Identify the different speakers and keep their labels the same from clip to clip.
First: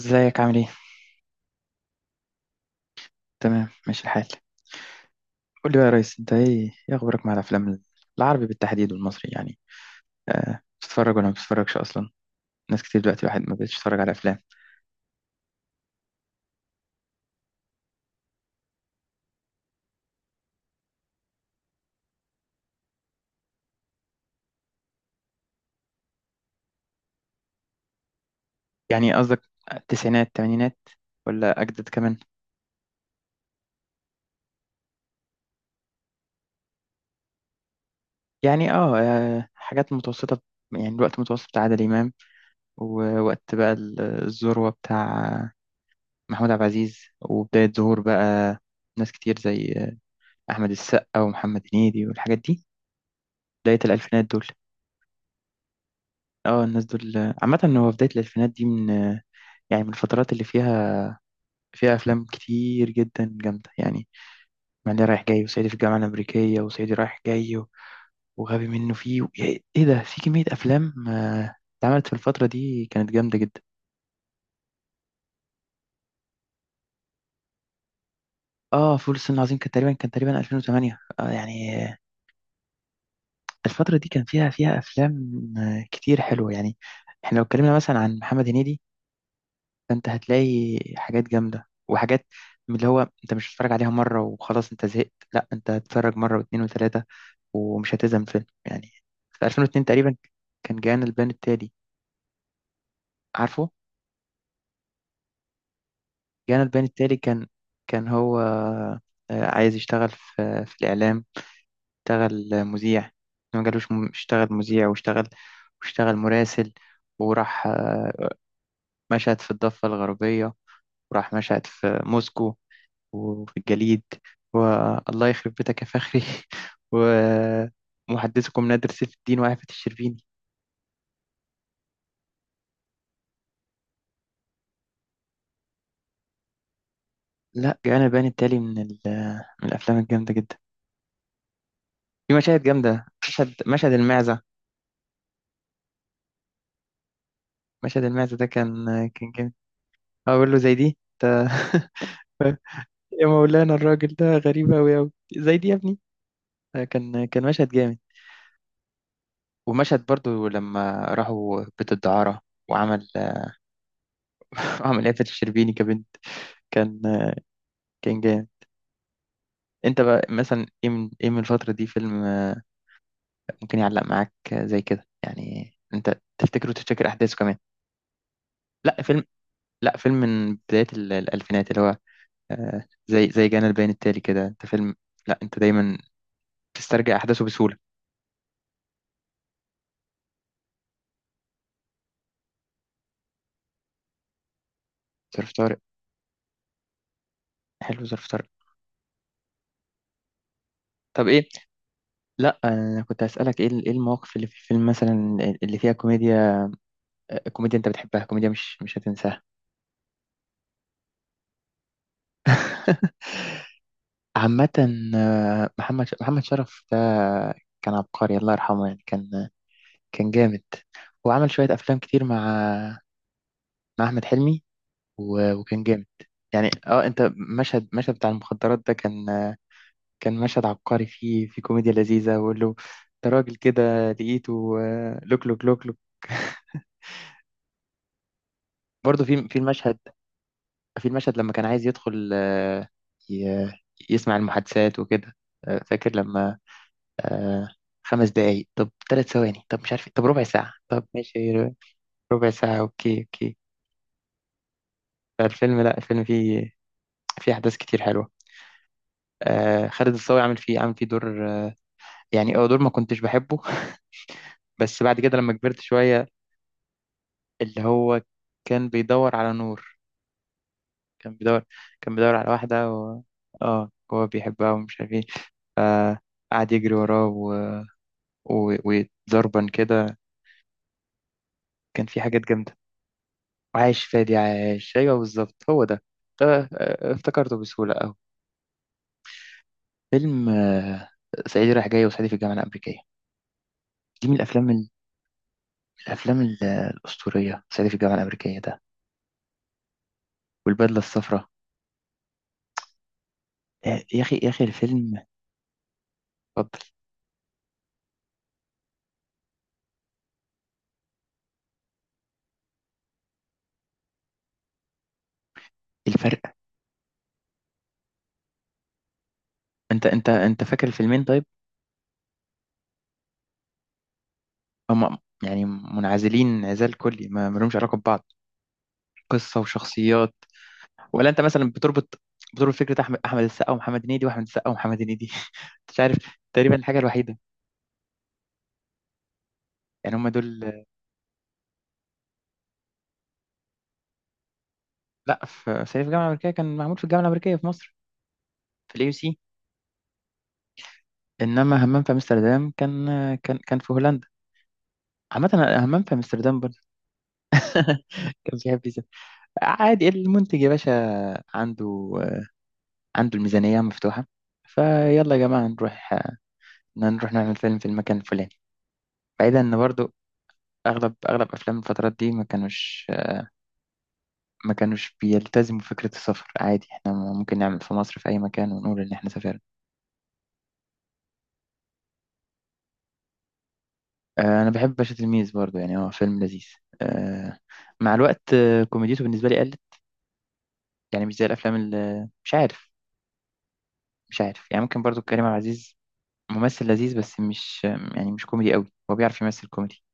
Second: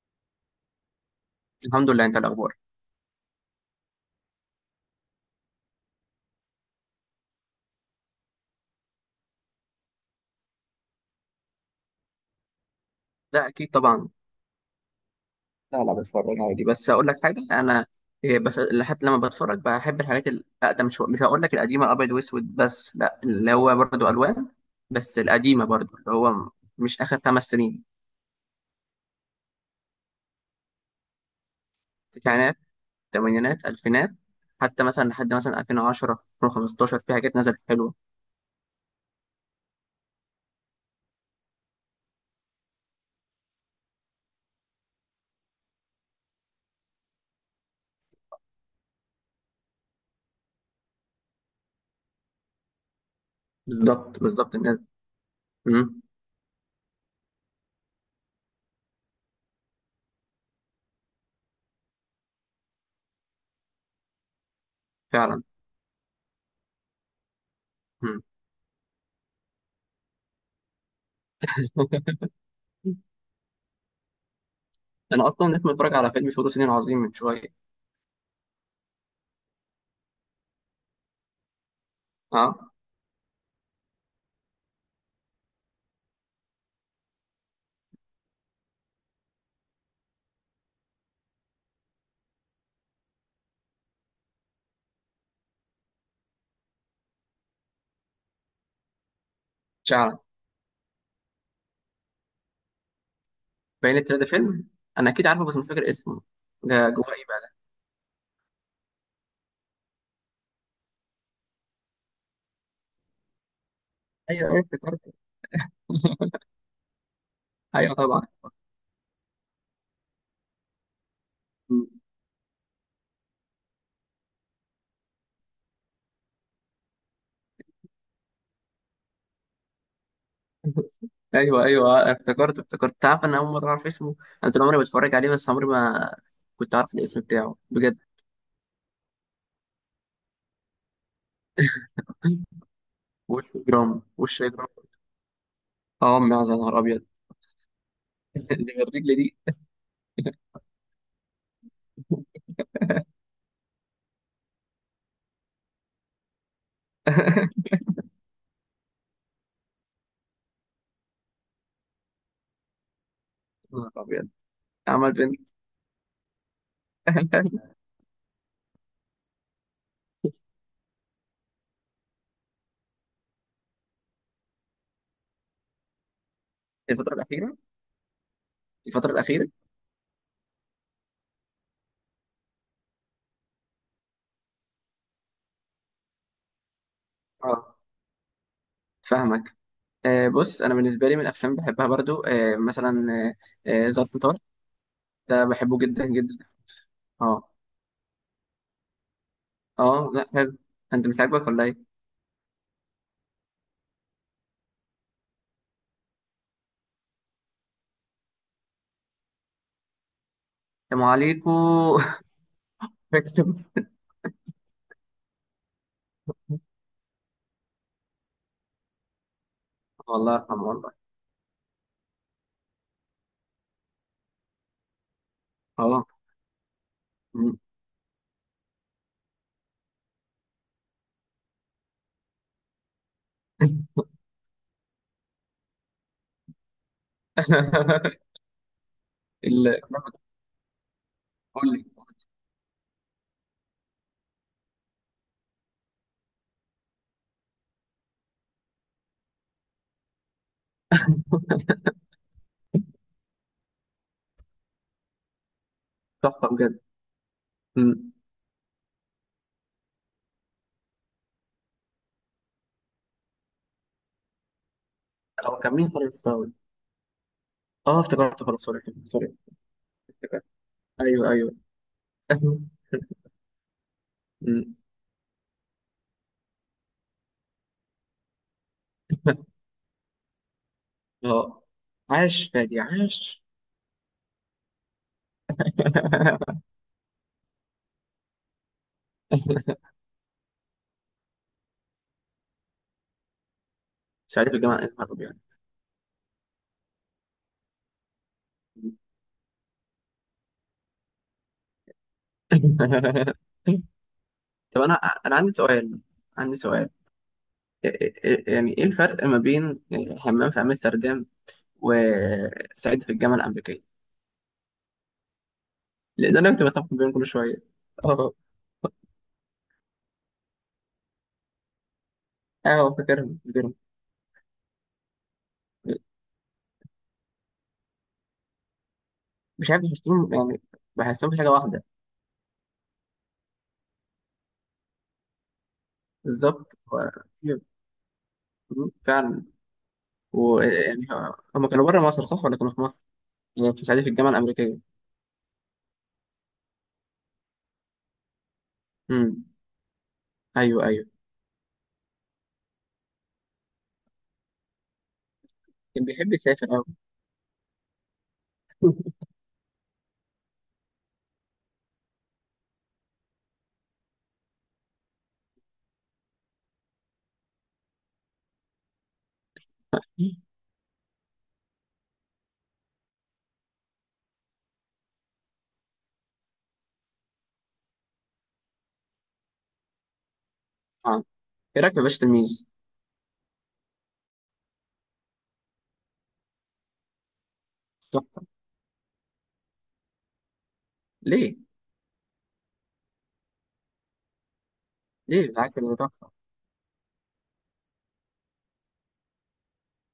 Speaker 1: ازيك، عامل ايه؟
Speaker 2: الحمد لله، انت إيه الاخبار؟
Speaker 1: تمام، ماشي الحال. قول لي بقى يا ريس، انت ايه اخبارك مع الافلام العربي بالتحديد والمصري يعني. أه، بتتفرج ولا ما بتتفرجش اصلا؟ ناس كتير دلوقتي واحد
Speaker 2: لا
Speaker 1: ما
Speaker 2: اكيد
Speaker 1: بقتش تتفرج
Speaker 2: طبعا.
Speaker 1: على افلام.
Speaker 2: لا لا بتفرج عادي، بس اقول لك حاجه. انا لحد لما بتفرج بحب الحاجات الاقدم شويه. مش هقول لك القديمه ابيض واسود، بس لا اللي هو برضه الوان. بس القديمه برضه مش اخر خمس سنين.
Speaker 1: يعني قصدك التسعينات، الثمانينات، ولا اجدد كمان؟
Speaker 2: تسعينات، ثمانينات، الفينات. حتى مثلا لحد مثلا 2010، 2015 في حاجات نزلت حلوه.
Speaker 1: يعني حاجات متوسطة، يعني الوقت متوسط بتاع عادل امام، ووقت بقى الذروة بتاع محمود عبد العزيز، وبداية ظهور بقى ناس كتير زي احمد السقا ومحمد هنيدي والحاجات دي، بداية
Speaker 2: بالظبط
Speaker 1: الالفينات دول.
Speaker 2: بالظبط الناس. امم
Speaker 1: اه الناس دول. عامة هو بداية الألفينات دي من، يعني من الفترات اللي فيها أفلام كتير جدا جامدة يعني. معلي رايح
Speaker 2: فعلا.
Speaker 1: جاي، وصعيدي في الجامعة الأمريكية، وصعيدي رايح جاي
Speaker 2: امم
Speaker 1: وغبي منه فيه إيه ده، في كمية أفلام اتعملت في الفترة دي كانت جامدة جدا.
Speaker 2: انا اصلا لسه متفرج على فيلم فول الصين العظيم من شويه.
Speaker 1: اه فول الصين العظيم كان تقريبا 2008.
Speaker 2: اه
Speaker 1: الفترة دي كان فيها أفلام كتير حلوة يعني. احنا لو اتكلمنا مثلا عن محمد هنيدي، فانت هتلاقي حاجات جامده وحاجات من اللي هو انت مش هتتفرج عليها مره وخلاص انت زهقت، لا انت هتتفرج مره واثنين وثلاثه ومش هتزهق من الفيلم يعني. في 2002 تقريبا كان جانا البيان التالي، عارفه.
Speaker 2: باين التلاتة فيلم. انا اكيد عارفه بس مش فاكر اسمه.
Speaker 1: جانا البيان
Speaker 2: ده جواه
Speaker 1: التالي،
Speaker 2: ايه بقى
Speaker 1: كان
Speaker 2: ده؟
Speaker 1: كان هو عايز يشتغل في الاعلام. اشتغل مذيع، ما جالوش، اشتغل
Speaker 2: ايوه ايوه
Speaker 1: مذيع،
Speaker 2: افتكرته.
Speaker 1: واشتغل مراسل. وراح
Speaker 2: ايوه طبعا.
Speaker 1: مشهد في الضفه الغربيه، وراح مشهد في موسكو وفي الجليد، والله يخرب بيتك يا فخري ومحدثكم نادر سيف الدين وعفة الشربيني.
Speaker 2: ايوه ايوه افتكرته، افتكرت. تعرف انا اول مره اعرف اسمه؟ انا طول عمري بتفرج عليه بس عمري ما كنت عارف الاسم بتاعه
Speaker 1: لا
Speaker 2: بجد.
Speaker 1: جانا البيان التالي من الافلام الجامده جدا. في مشاهد جامده،
Speaker 2: وش
Speaker 1: مشهد
Speaker 2: جرام،
Speaker 1: مشهد المعزه.
Speaker 2: وش جرام. اه أمي عايز، يا نهار ابيض.
Speaker 1: مشهد المعزه ده
Speaker 2: دي
Speaker 1: كان
Speaker 2: الرجل
Speaker 1: كان
Speaker 2: دي.
Speaker 1: جامد. اقول له زي دي انت يا مولانا، الراجل ده غريب أوي أوي، زي دي يا ابني، كان مشهد جامد. ومشهد برضو لما راحوا بيت الدعارة وعمل
Speaker 2: يا نهار ابيض.
Speaker 1: وعمل
Speaker 2: عمل
Speaker 1: آفة
Speaker 2: فين؟
Speaker 1: الشربيني كبنت، كان كان جامد. انت بقى مثلا ايه، من الفترة دي، فيلم ممكن يعلق معاك، زي كده يعني، انت تفتكره وتفتكر
Speaker 2: الفتره
Speaker 1: احداثه كمان؟
Speaker 2: الاخيره.
Speaker 1: لا
Speaker 2: الفتره
Speaker 1: فيلم
Speaker 2: الاخيره.
Speaker 1: لا فيلم من بداية الالفينات، اللي هو زي جانا البيان التالي كده. انت فيلم لا انت دايما تسترجع احداثه
Speaker 2: اه،
Speaker 1: بسهولة.
Speaker 2: فاهمك. آه بص انا بالنسبه لي من الافلام بحبها برضو آه مثلا ظرف طارق. ده
Speaker 1: ظرف
Speaker 2: بحبه
Speaker 1: طارق.
Speaker 2: جدا جدا. اه.
Speaker 1: حلو، ظرف طارق.
Speaker 2: اه لا حلو. انت مش
Speaker 1: طب
Speaker 2: عاجبك
Speaker 1: ايه،
Speaker 2: ولا ايه؟
Speaker 1: لا انا كنت هسألك ايه، ايه المواقف اللي في الفيلم مثلا اللي فيها كوميديا، كوميديا انت بتحبها، كوميديا مش هتنساها.
Speaker 2: يا ام عليكو. فاكر؟
Speaker 1: عامة محمد محمد شرف ده كان عبقري، الله يرحمه. يعني كان
Speaker 2: الله
Speaker 1: جامد،
Speaker 2: يرحمه والله.
Speaker 1: وعمل شوية أفلام كتير مع أحمد حلمي، وكان جامد.
Speaker 2: اه.
Speaker 1: يعني انت،
Speaker 2: مم.
Speaker 1: مشهد بتاع المخدرات ده كان مشهد عبقري، في كوميديا لذيذة. ويقول له ده راجل كده لقيته لوك لوك لوك لوك برضه في في
Speaker 2: ال-
Speaker 1: المشهد في المشهد لما كان
Speaker 2: قول لي.
Speaker 1: عايز يدخل ي- يسمع المحادثات وكده. فاكر لما آه، 5 دقايق، طب 3 ثواني، طب مش عارف إيه، طب ربع ساعة، طب ماشي، ربع ساعة، اوكي اوكي. فالفيلم، لا الفيلم
Speaker 2: تحفه
Speaker 1: فيه
Speaker 2: بجد.
Speaker 1: في احداث كتير
Speaker 2: مم.
Speaker 1: حلوه. خالد الصاوي عامل فيه دور، يعني دور ما كنتش بحبه بس بعد كده لما
Speaker 2: هو كان
Speaker 1: كبرت
Speaker 2: مين خالد
Speaker 1: شويه.
Speaker 2: الصاوي؟
Speaker 1: اللي
Speaker 2: اه
Speaker 1: هو
Speaker 2: افتكرت خلاص، سوري
Speaker 1: كان
Speaker 2: سوري.
Speaker 1: بيدور على نور،
Speaker 2: افتكرت. ايوه
Speaker 1: كان
Speaker 2: ايوه.
Speaker 1: بيدور كان بيدور على واحده، اه هو بيحبها
Speaker 2: مم.
Speaker 1: ومش عارف ايه. آه قعد يجري وراه، و... وضربا كده،
Speaker 2: اه.
Speaker 1: كان في حاجات
Speaker 2: عاش
Speaker 1: جامده.
Speaker 2: فادي عاش.
Speaker 1: وعايش فادي عايش، ايوه بالظبط هو ده. افتكرته بسهوله اهو. فيلم صعيدي رايح جاي، وصعيدي في الجامعه الامريكيه، دي من
Speaker 2: سعيد في الجامعه، إيه
Speaker 1: الافلام
Speaker 2: الهرب يعني.
Speaker 1: الافلام الاسطوريه. صعيدي في الجامعه الامريكيه ده والبدله الصفراء، يا اخي يا اخي
Speaker 2: طب انا،
Speaker 1: الفيلم.
Speaker 2: انا عندي سؤال. عندي
Speaker 1: اتفضل.
Speaker 2: سؤال. إيه- إيه- يعني ايه الفرق ما بين حمام في امستردام وسعيد في الجامعة الأمريكية؟ لأن
Speaker 1: الفرق.
Speaker 2: أنا كنت بتفق بينهم كل شوية. أه.
Speaker 1: انت فاكر الفيلمين طيب؟
Speaker 2: أه فاكرهم فاكرهم.
Speaker 1: هم يعني منعزلين انعزال كلي، ما لهمش علاقه ببعض، قصه
Speaker 2: مش عارف
Speaker 1: وشخصيات.
Speaker 2: بحسهم يعني،
Speaker 1: ولا
Speaker 2: بحسهم
Speaker 1: انت
Speaker 2: حاجة
Speaker 1: مثلا
Speaker 2: واحدة.
Speaker 1: بتربط فكره احمد السقا ومحمد هنيدي، واحمد السقا ومحمد هنيدي مش عارف.
Speaker 2: بالظبط
Speaker 1: تقريبا الحاجه
Speaker 2: هو-
Speaker 1: الوحيده،
Speaker 2: مم. فعلا.
Speaker 1: يعني هم دول.
Speaker 2: ويعني هم كانوا بره مصر صح ولا كانوا في مصر؟ يعني في سعيد في الجامعة الأمريكية.
Speaker 1: لا، في صعيدي في الجامعه الامريكيه كان معمول في الجامعه الامريكيه في مصر، في الاي يو سي.
Speaker 2: امم، أيوه أيوه.
Speaker 1: انما همام في امستردام، كان في هولندا. عامة همام
Speaker 2: كان
Speaker 1: في
Speaker 2: بيحب
Speaker 1: امستردام
Speaker 2: يسافر أوي.
Speaker 1: كان بيحب يزن. عادي، المنتج يا باشا عنده عنده الميزانية مفتوحة، فيلا يا جماعة، نروح نعمل فيلم في المكان الفلاني، بعيدا. ان برضو اغلب افلام الفترات دي ما كانوش بيلتزموا فكرة السفر، عادي احنا ممكن نعمل في مصر في اي مكان ونقول ان احنا سافرنا.
Speaker 2: آه. إيه رأيك في باشا تلميذ؟
Speaker 1: انا بحب باشا تلميذ برضو، يعني هو فيلم لذيذ. آه، مع الوقت
Speaker 2: تحفة.
Speaker 1: كوميديته بالنسبة لي قلت، يعني مش زي
Speaker 2: ليه؟
Speaker 1: الافلام. اللي مش عارف، مش عارف يعني. ممكن برضو كريم
Speaker 2: ليه
Speaker 1: عبد
Speaker 2: بالعكس ده
Speaker 1: العزيز
Speaker 2: تحفة.
Speaker 1: ممثل لذيذ، بس مش، يعني مش كوميدي قوي. هو بيعرف يمثل كوميدي،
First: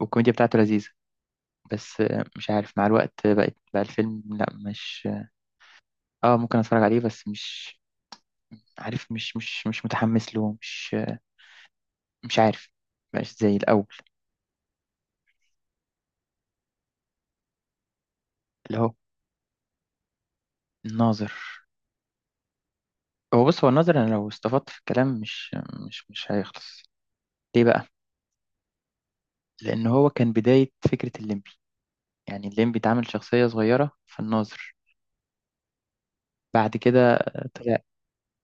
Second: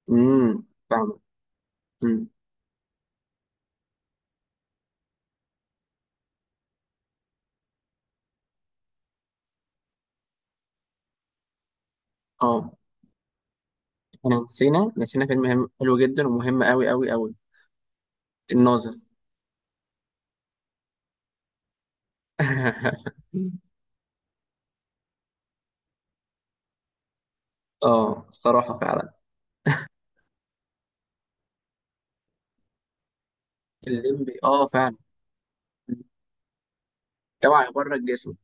Speaker 1: والكوميديا
Speaker 2: امم،
Speaker 1: بتاعته لذيذة.
Speaker 2: فاهمة.
Speaker 1: بس
Speaker 2: امم.
Speaker 1: مش عارف، مع الوقت بقت بقى الفيلم لا مش. اه ممكن اتفرج عليه، بس مش عارف، مش متحمس له، مش مش عارف.
Speaker 2: أه.
Speaker 1: مبقاش زي الأول.
Speaker 2: إحنا نسينا نسينا فيلم مهم- حلو جدا ومهم أوي أوي أوي،
Speaker 1: اللي هو
Speaker 2: الناظر.
Speaker 1: الناظر. هو بص، هو الناظر، أنا لو استفدت في الكلام مش مش هيخلص. ليه بقى؟
Speaker 2: اه الصراحة فعلا.
Speaker 1: لأن هو كان بداية فكرة الليمبي، يعني الليمبي اتعمل شخصية صغيرة في
Speaker 2: الليمبي اه
Speaker 1: الناظر،
Speaker 2: فعلا.
Speaker 1: بعد كده
Speaker 2: جمع
Speaker 1: طلع
Speaker 2: يبرد جسمه.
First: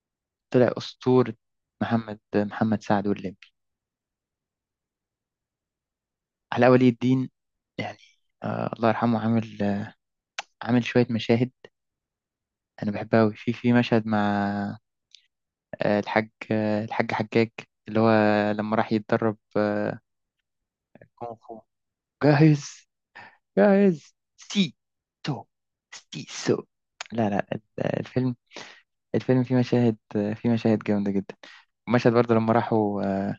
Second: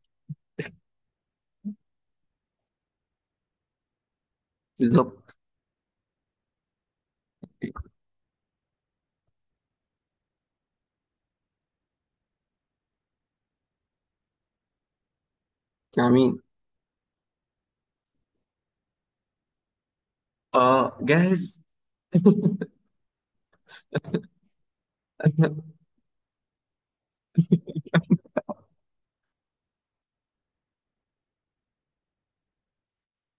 Speaker 1: طلع أسطورة. محمد سعد والليمبي،
Speaker 2: بالظبط.
Speaker 1: علاء ولي الدين يعني. الله يرحمه عامل شوية مشاهد أنا بحبها أوي، في مشهد مع آه الحاج
Speaker 2: امين.
Speaker 1: آه الحاج حجاج، اللي هو لما راح يتدرب
Speaker 2: اه
Speaker 1: كونغ فو.
Speaker 2: جاهز.
Speaker 1: جاهز جاهز سي، سو، سي سو. لا لا، الفيلم، الفيلم فيه مشاهد جامدة جدا. مشهد برضه لما راحوا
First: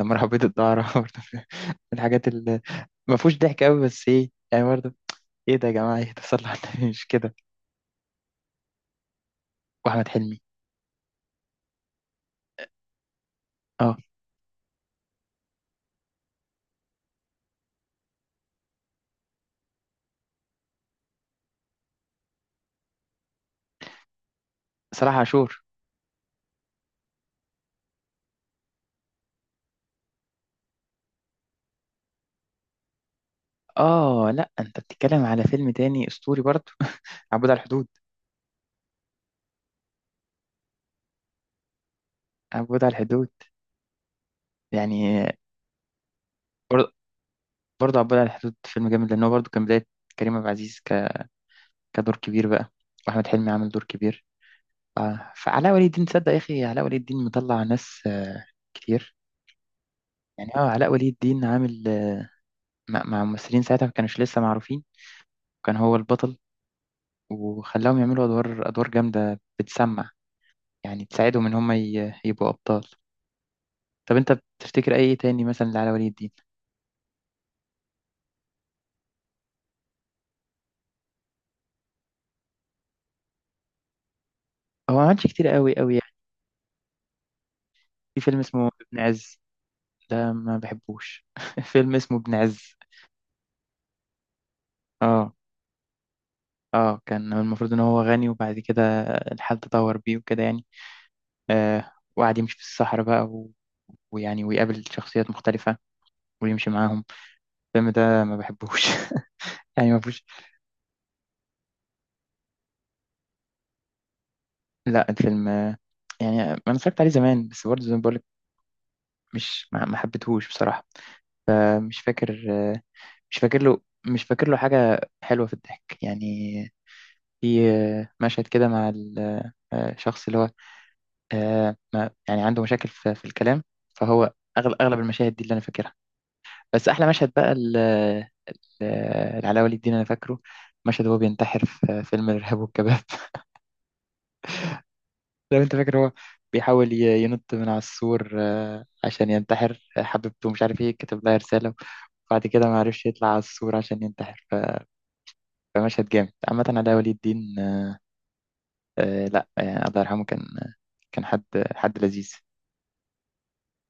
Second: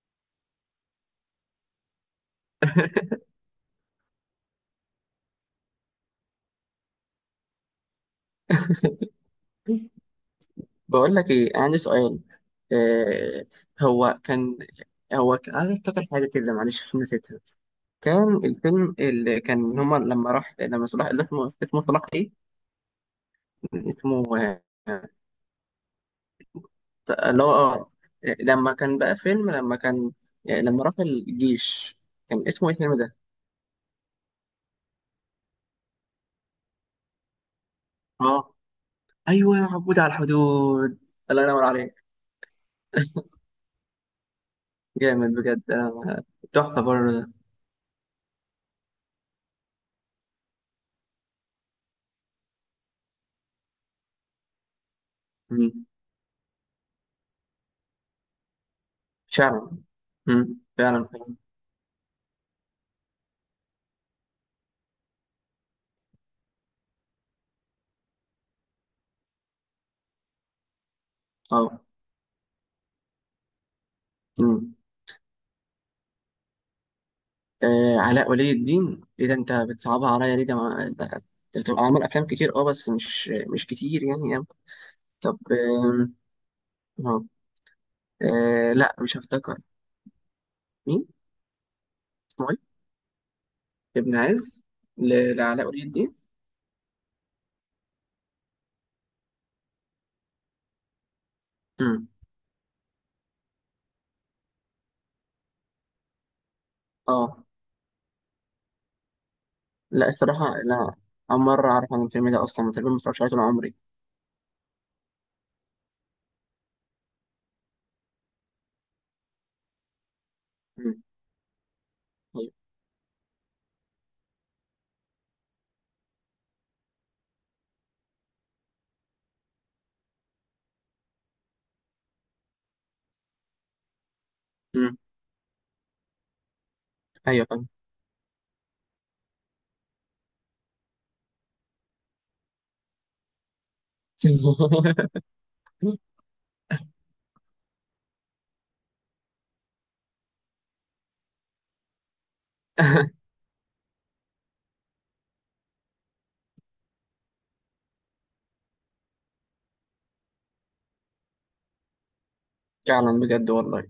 Speaker 1: بيت الدعارة برضه، من الحاجات اللي ما فيهوش ضحك أوي، بس إيه يعني، برضه إيه ده يا جماعة، إيه ده صلوا على النبي، مش كده؟ وأحمد حلمي.
Speaker 2: بقول لك ايه، عندي سؤال. آه.
Speaker 1: اه،
Speaker 2: هو كان هو كان عايز افتكر حاجه كده، معلش عشان نسيتها. كان الفيلم اللي كان هما لما راح، لما صلاح، اللي اسمه اسمه صلاح ايه، اسمه آه،
Speaker 1: صلاح عاشور.
Speaker 2: اللي هو اه لما كان بقى فيلم لما كان، لما راح الجيش، كان اسمه ايه الفيلم ده؟
Speaker 1: اه لا، انت بتتكلم على فيلم تاني اسطوري برضه عبود على الحدود.
Speaker 2: اه. ايوه عبود على الحدود. الله ينور عليك.
Speaker 1: عبود على الحدود يعني،
Speaker 2: جامد بجد آه، تحفه
Speaker 1: بر-
Speaker 2: برضه.
Speaker 1: برضه عبود على الحدود فيلم جامد، لان هو برضه كان بدايه كريم عبد العزيز كدور كبير بقى، واحمد حلمي عامل دور كبير. ف... فعلاء
Speaker 2: مم.
Speaker 1: ولي الدين، تصدق يا اخي، علاء ولي الدين مطلع ناس كتير.
Speaker 2: شعر.
Speaker 1: يعني
Speaker 2: مم.
Speaker 1: علاء
Speaker 2: فعلا
Speaker 1: ولي
Speaker 2: فعلا.
Speaker 1: الدين عامل مع ممثلين ساعتها ما كانوش لسه معروفين، وكان هو البطل، وخلاهم يعملوا ادوار جامده بتسمع، يعني تساعدهم ان هم
Speaker 2: اه.
Speaker 1: يبقوا ابطال. طب انت
Speaker 2: مم.
Speaker 1: بتفتكر اي تاني مثلا لعلاء ولي الدين؟
Speaker 2: آه، علاء ولي الدين، ايه ده انت بتصعبها عليا ليه؟ ده ما- ده- ده بتبقى عامل افلام كتير اه، بس مش مش كتير يعني يعني.
Speaker 1: هو ما عملش
Speaker 2: طب.
Speaker 1: كتير قوي قوي يعني.
Speaker 2: آم. آه.
Speaker 1: في فيلم اسمه
Speaker 2: آه، لا
Speaker 1: ابن
Speaker 2: مش
Speaker 1: عز،
Speaker 2: هفتكر.
Speaker 1: ده ما
Speaker 2: مين؟
Speaker 1: بحبوش فيلم اسمه ابن
Speaker 2: اسمه ايه؟
Speaker 1: عز.
Speaker 2: ابن عز؟
Speaker 1: اه
Speaker 2: لعلاء ولي الدين؟
Speaker 1: اه، كان المفروض ان هو غني، وبعد كده الحال تطور بيه وكده يعني.
Speaker 2: مم.
Speaker 1: وقعد يمشي في الصحراء بقى، ويعني ويقابل شخصيات مختلفة ويمشي معاهم.
Speaker 2: اه.
Speaker 1: الفيلم ده ما بحبوش يعني ما
Speaker 2: لا
Speaker 1: فيهوش.
Speaker 2: الصراحه لا، اول مره اعرف عن الفيلم ده اصلا، تقريبا ما اتفرجتش عليه طول عمري.
Speaker 1: لا الفيلم يعني انا اتفرجت عليه زمان، بس برضه زي ما بقولك، مش، ما حبيتهوش بصراحة.
Speaker 2: مم.
Speaker 1: مش فاكر،
Speaker 2: ايوه.
Speaker 1: مش فاكر له، مش فاكر له حاجة حلوة في الضحك يعني. في مشهد كده مع الشخص اللي هو، يعني عنده مشاكل في الكلام، فهو. أغلب
Speaker 2: مم.
Speaker 1: أغلب المشاهد دي اللي أنا فاكرها، بس أحلى مشهد بقى،
Speaker 2: ايوه.
Speaker 1: العلاء ولي الدين أنا فاكره، مشهد هو بينتحر في فيلم الإرهاب والكباب لو أنت فاكر. هو بيحاول ينط من على السور عشان ينتحر، حبيبته مش عارف إيه كتب لها رسالة، وبعد كده ما عرفش يطلع على السور عشان ينتحر، فمشهد جامد. عامة علاء ولي الدين، آه لا آه الله يرحمه، كان حد لذيذ.
Speaker 2: فعلا بجد والله.